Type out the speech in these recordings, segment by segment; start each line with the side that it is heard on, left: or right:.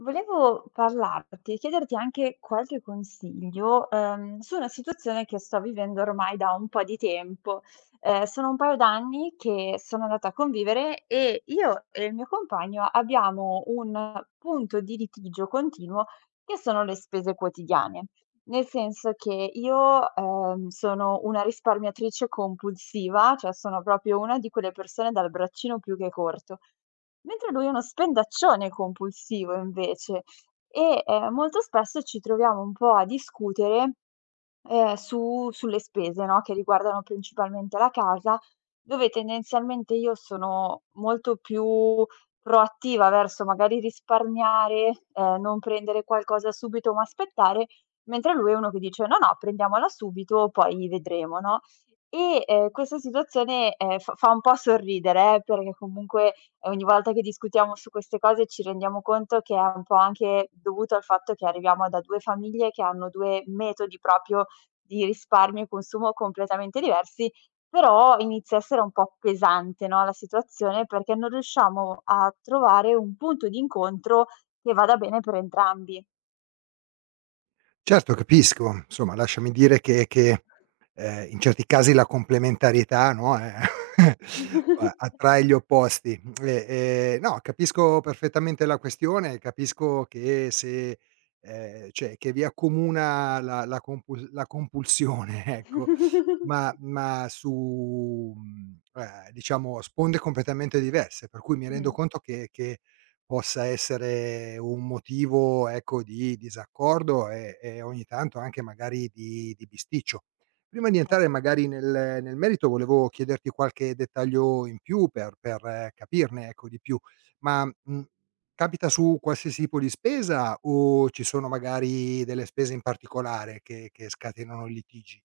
left: Volevo parlarti e chiederti anche qualche consiglio, su una situazione che sto vivendo ormai da un po' di tempo. Sono un paio d'anni che sono andata a convivere e io e il mio compagno abbiamo un punto di litigio continuo che sono le spese quotidiane. Nel senso che io, sono una risparmiatrice compulsiva, cioè sono proprio una di quelle persone dal braccino più che corto, mentre lui è uno spendaccione compulsivo invece e, molto spesso ci troviamo un po' a discutere. Su sulle spese, no, che riguardano principalmente la casa, dove tendenzialmente io sono molto più proattiva verso magari risparmiare, non prendere qualcosa subito, ma aspettare, mentre lui è uno che dice: "No, no, prendiamola subito, poi vedremo", no? E, questa situazione, fa un po' sorridere, perché comunque ogni volta che discutiamo su queste cose ci rendiamo conto che è un po' anche dovuto al fatto che arriviamo da 2 famiglie che hanno 2 metodi proprio di risparmio e consumo completamente diversi, però inizia a essere un po' pesante, no, la situazione perché non riusciamo a trovare un punto di incontro che vada bene per entrambi.
right: Certo, capisco. Insomma, lasciami dire che in certi casi la complementarietà, no, a attrae gli opposti. E no, Capisco perfettamente la questione, capisco che se cioè che vi accomuna la compulsione, ecco, ma ma su, diciamo sponde completamente diverse, per cui mi rendo
left: Mh-mh.
right: conto che possa essere un motivo, ecco, di disaccordo e ogni tanto anche magari di bisticcio. Prima di
left: Cer
right: entrare magari nel merito volevo chiederti qualche dettaglio in più per capirne, ecco, di più. Ma, mhmm, Capita su qualsiasi tipo di spesa o ci sono magari delle spese in particolare che scatenano litigi?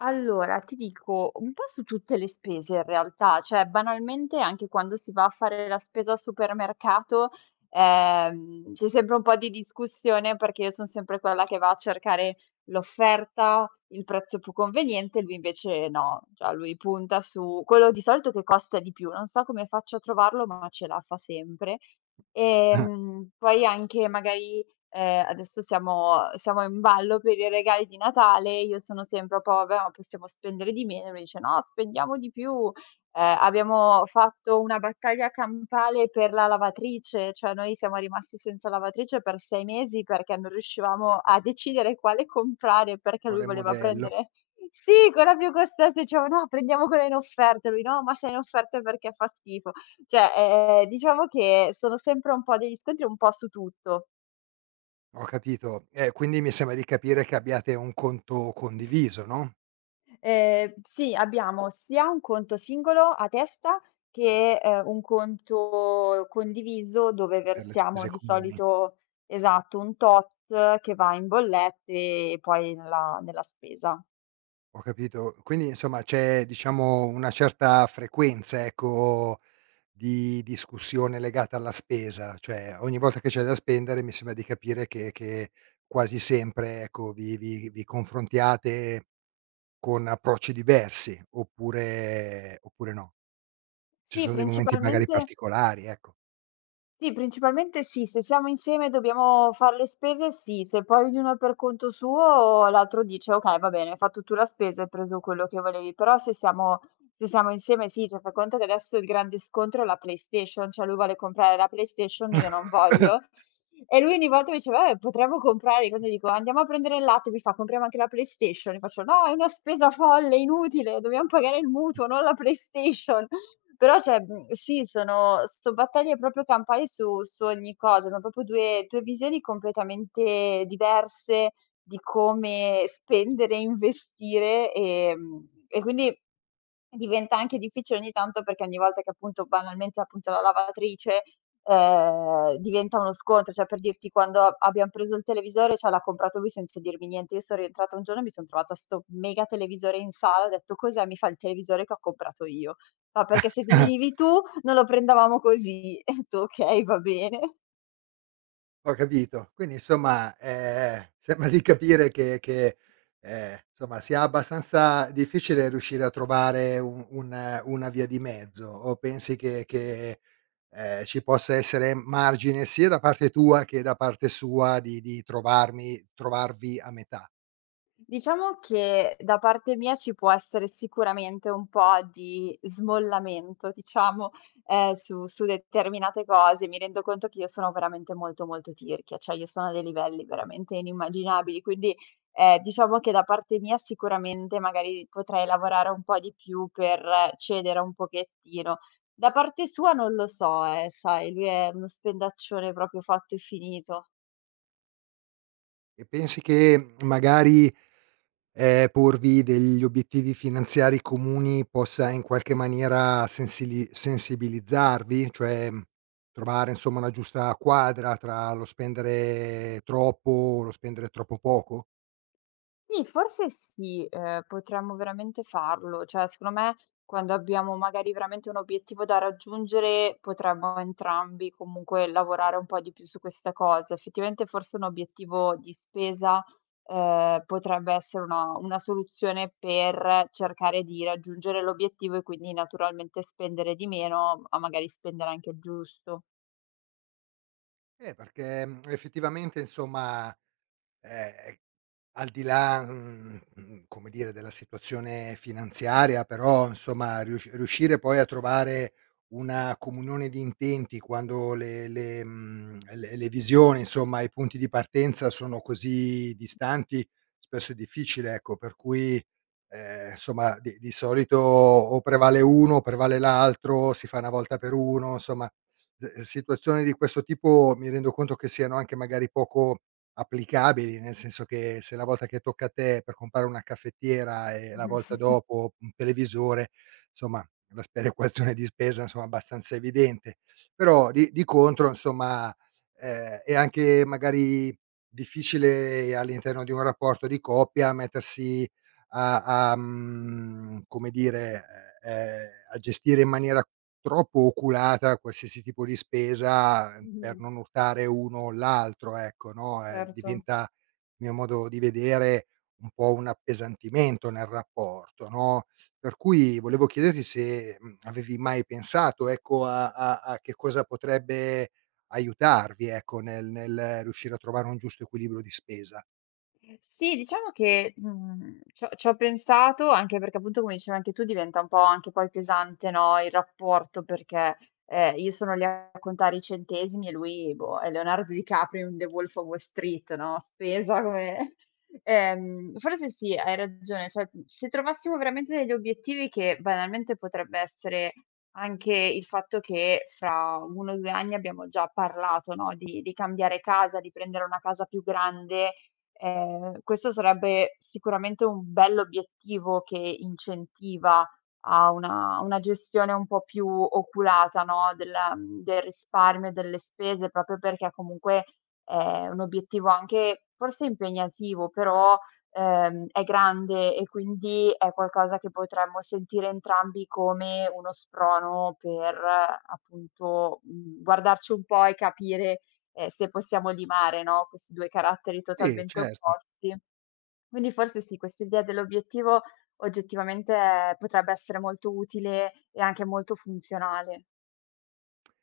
left: Allora, ti dico, un po' su tutte le spese in realtà, cioè banalmente anche quando si va a fare la spesa al supermercato, c'è sempre un po' di discussione perché io sono sempre quella che va a cercare l'offerta, il prezzo più conveniente, lui invece no, cioè lui punta su quello di solito che costa di più, non so come faccio a trovarlo, ma ce la fa sempre. E poi anche magari adesso siamo in ballo per i regali di Natale, io sono sempre un po': "Vabbè, ma possiamo spendere di meno", e lui dice: "No, spendiamo di più". Abbiamo fatto una battaglia campale per la lavatrice, cioè noi siamo rimasti senza lavatrice per 6 mesi perché non riuscivamo a decidere quale comprare, perché lui
right: Vuole il
left: voleva
right: modello,
left: prendere sì, quella più costosa, diciamo: "No, prendiamo quella in offerta". Lui: "No, ma se è in offerta è perché fa schifo". Cioè, diciamo che sono sempre un po' degli scontri un po' su tutto.
right: ho capito. Quindi mi sembra di capire che abbiate un conto condiviso, no,
left: Sì, abbiamo sia un conto singolo a testa che, un conto condiviso dove
right: per le
left: versiamo
right: spese
left: di
right: comuni.
left: solito esatto, un tot che va in bollette e poi nella spesa.
right: Ho capito. Quindi insomma c'è, diciamo, una certa frequenza, ecco, di discussione legata alla spesa, cioè ogni volta che c'è da spendere mi sembra di capire che quasi sempre, ecco, vi confrontiate con approcci diversi oppure no? Ci
left: Sì,
right: sono dei momenti magari
left: principalmente
right: particolari, ecco.
left: sì, principalmente sì, se siamo insieme e dobbiamo far le spese, sì, se poi ognuno è per conto suo l'altro dice: "Okay, va bene, hai fatto tu la spesa, hai preso quello che volevi." Però se siamo insieme sì, cioè fai conto che adesso il grande scontro è la PlayStation, cioè lui vuole comprare la PlayStation, io non voglio. E lui ogni volta mi diceva: "Vabbè potremmo comprare" quando dico: "Andiamo a prendere il latte", mi fa: "Compriamo anche la PlayStation". Gli faccio: "No, è una spesa folle, inutile, dobbiamo pagare il mutuo, non la PlayStation". Però cioè, sì, son battaglie proprio campali su ogni cosa, ma proprio 2 visioni completamente diverse di come spendere e investire, e quindi diventa anche difficile ogni tanto perché ogni volta che appunto banalmente appunto la lavatrice, diventa uno scontro, cioè per dirti quando a abbiam preso il televisore, cioè l'ha comprato lui senza dirmi niente. Io sono rientrata un giorno e mi son trovata 'sto mega televisore in sala, ho detto: "Cos'è?" Mi fa: "Il televisore che ho comprato io". Fa: "Perché se ti venivi tu non lo prendevamo così". E ho detto: "Okay, va bene".
right: Ho capito. Quindi insomma, sembra di capire che insomma sia abbastanza difficile riuscire a trovare un una via di mezzo, o pensi che ci possa essere margine sia da parte tua che da parte sua di trovarmi trovarvi a metà?
left: Diciamo che da parte mia ci può essere sicuramente un po' di smollamento, diciamo, su determinate cose. Mi rendo conto che io sono veramente molto, molto tirchia, cioè io sono a dei livelli veramente inimmaginabili, quindi, diciamo che da parte mia sicuramente magari potrei lavorare un po' di più per cedere un pochettino. Da parte sua non lo so, sai, lui è uno spendaccione proprio fatto e finito.
right: E pensi che magari porvi degli obiettivi finanziari comuni possa in qualche maniera sensili sensibilizzarvi? Cioè, trovare insomma una giusta quadra tra lo spendere troppo o lo spendere troppo poco?
left: Sì, forse sì, potremmo veramente farlo. Cioè, secondo me, quando abbiamo magari veramente un obiettivo da raggiungere, potremmo entrambi comunque lavorare un po' di più su questa cosa. Effettivamente forse un obiettivo di spesa, potrebbe essere una soluzione per cercare di raggiungere l'obiettivo e quindi naturalmente spendere di meno, ma magari spendere anche il giusto.
right: Perché, effettivamente insomma, ehm al di là, come dire, della situazione finanziaria, però insomma riuscire poi a trovare una comunione di intenti quando le visioni, insomma, i punti di partenza sono così distanti, spesso è difficile, ecco, per cui, insomma di solito o prevale uno o prevale l'altro, si fa una volta per uno, insomma, situazioni di questo tipo mi rendo conto che siano anche magari poco applicabili, nel senso che se la volta che tocca a te per comprare una caffettiera e la volta
left: Mh-mh.
right: dopo un televisore, insomma la sperequazione di spesa insomma abbastanza evidente. Però di contro insomma, è anche magari difficile all'interno di un rapporto di coppia mettersi come dire, a gestire in maniera troppo oculata a qualsiasi tipo di spesa per
left: Mh-mh.
right: non urtare uno o l'altro, ecco, no,
left: Certo,
right: diventa, a mio modo di vedere, un po' un appesantimento nel rapporto, no, per cui
left: sì.
right: volevo chiederti se, avevi mai pensato, ecco, a che cosa potrebbe aiutarvi, ecco, nel riuscire a trovare un giusto equilibrio di spesa.
left: Sì, diciamo che, c'ho pensato, anche perché appunto come dicevi anche tu diventa un po' anche poi pesante, no, il rapporto perché, io sono lì a contare i centesimi e lui, boh, è Leonardo DiCaprio in The Wolf of Wall Street, no, spesa come. Forse sì, hai ragione, cioè, se trovassimo veramente degli obiettivi che banalmente potrebbe essere anche il fatto che fra 1 o 2 anni abbiamo già parlato, no, di cambiare casa, di prendere una casa più grande. Questo sarebbe sicuramente un bell'obiettivo che incentiva a una gestione un po' più oculata, no, del risparmio e delle spese, proprio perché comunque è un obiettivo anche forse impegnativo, però, è grande e quindi è qualcosa che potremmo sentire entrambi come uno sprono per appunto, guardarci un po' e capire se possiamo limare, no, questi 2 caratteri
right: Sì,
left: totalmente
right: certo.
left: opposti. Quindi forse sì, questa idea dell'obiettivo oggettivamente potrebbe essere molto utile e anche molto funzionale.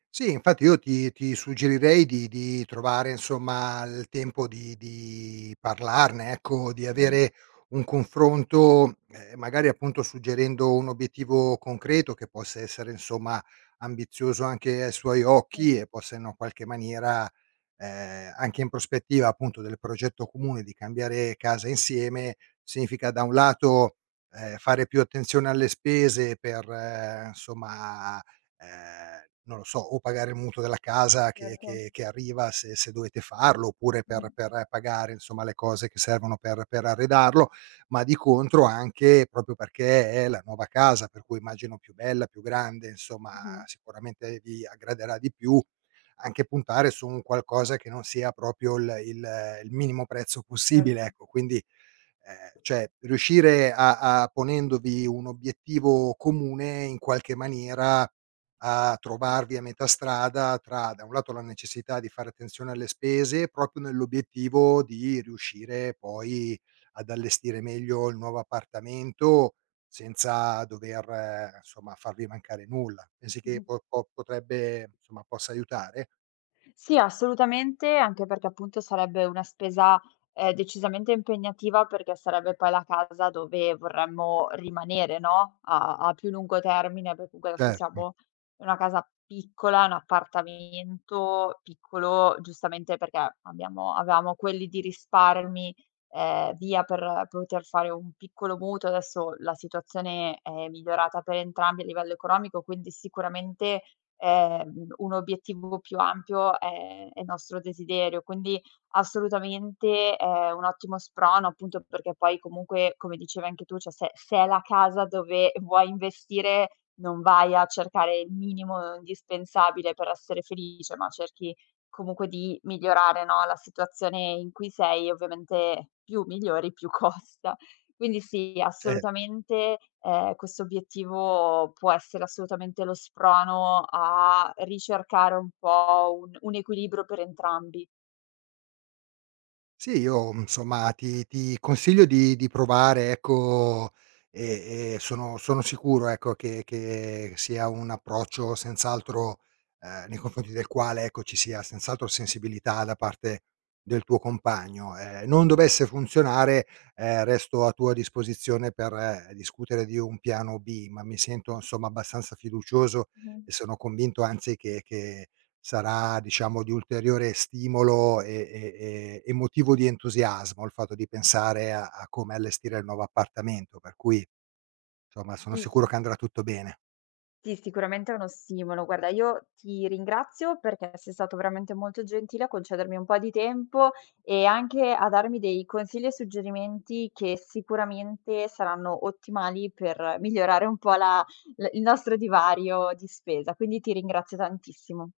right: Sì, infatti io ti suggerirei di trovare insomma il tempo di parlarne, ecco, di
left: Mh.
right: avere un confronto, magari appunto suggerendo un obiettivo concreto che possa essere insomma ambizioso anche ai suoi
left: Sì,
right: occhi e possa in qualche maniera, anche in prospettiva appunto del progetto comune di cambiare casa insieme, significa da un lato, fare più attenzione alle spese per insomma ehm, non lo so, o pagare il mutuo della casa che
left: certo.
right: che che arriva se dovete farlo, oppure per
left: Mh-mh,
right: per eh, pagare insomma le cose che servono per arredarlo, ma di contro anche proprio perché è la nuova casa, per cui immagino più bella, più grande,
left: mh-mh,
right: insomma sicuramente vi aggraderà di più, anche puntare su un qualcosa che non sia proprio il minimo prezzo
left: certo.
right: possibile, ecco. Quindi Ehm, cioè riuscire a a ponendovi un obiettivo comune, in qualche maniera a trovarvi a metà strada tra, da un lato, la necessità di fare attenzione alle spese, proprio nell'obiettivo di riuscire poi ad allestire meglio il nuovo appartamento senza dover, insomma, farvi mancare nulla. Pensi che
left: Mh-mh.
right: po po potrebbe insomma, possa aiutare?
left: Sì, assolutamente, anche perché appunto sarebbe una spesa, decisamente impegnativa perché sarebbe poi la casa dove vorremmo rimanere, no, a a più lungo termine, perché comunque adesso
right: Certo,
left: siamo in una casa piccola, un appartamento piccolo, giustamente perché abbiamo avevamo quelli di risparmi, via per poter fare un piccolo mutuo. Adesso la situazione è migliorata per entrambi a livello economico, quindi sicuramente un obiettivo più ampio è nostro desiderio. Quindi assolutamente è un ottimo sprono, appunto perché poi comunque, come dicevi anche tu, cioè se è la casa dove vuoi investire, non vai a cercare il minimo indispensabile per essere felice, ma cerchi comunque di migliorare, no, la situazione in cui sei e ovviamente più migliori, più costa. Quindi sì,
right: Ce
left: assolutamente, questo obiettivo può essere assolutamente lo sprono a ricercare un po' un equilibrio per entrambi.
right: sì, io insomma ti consiglio di provare ecco, e sono sicuro ecco che sia un approccio senz'altro, nei confronti del quale ecco, ci sia senz'altro sensibilità da parte del tuo compagno. Non dovesse funzionare, resto a tua disposizione per discutere di un piano B, ma mi sento insomma abbastanza fiducioso
left: Mh-mh.
right: e sono convinto anzi che sarà, diciamo, di ulteriore stimolo e motivo di entusiasmo il fatto di pensare a come allestire il nuovo appartamento, per cui, insomma, sono
left: Sì,
right: sicuro
left: sì,
right: che
left: sì.
right: andrà tutto bene.
left: Sì, sicuramente è uno stimolo. Guarda, io ti ringrazio perché sei stato veramente molto gentile a concedermi un po' di tempo e anche a darmi dei consigli e suggerimenti che sicuramente saranno ottimali per migliorare un po' la l il nostro divario di spesa. Quindi ti ringrazio tantissimo.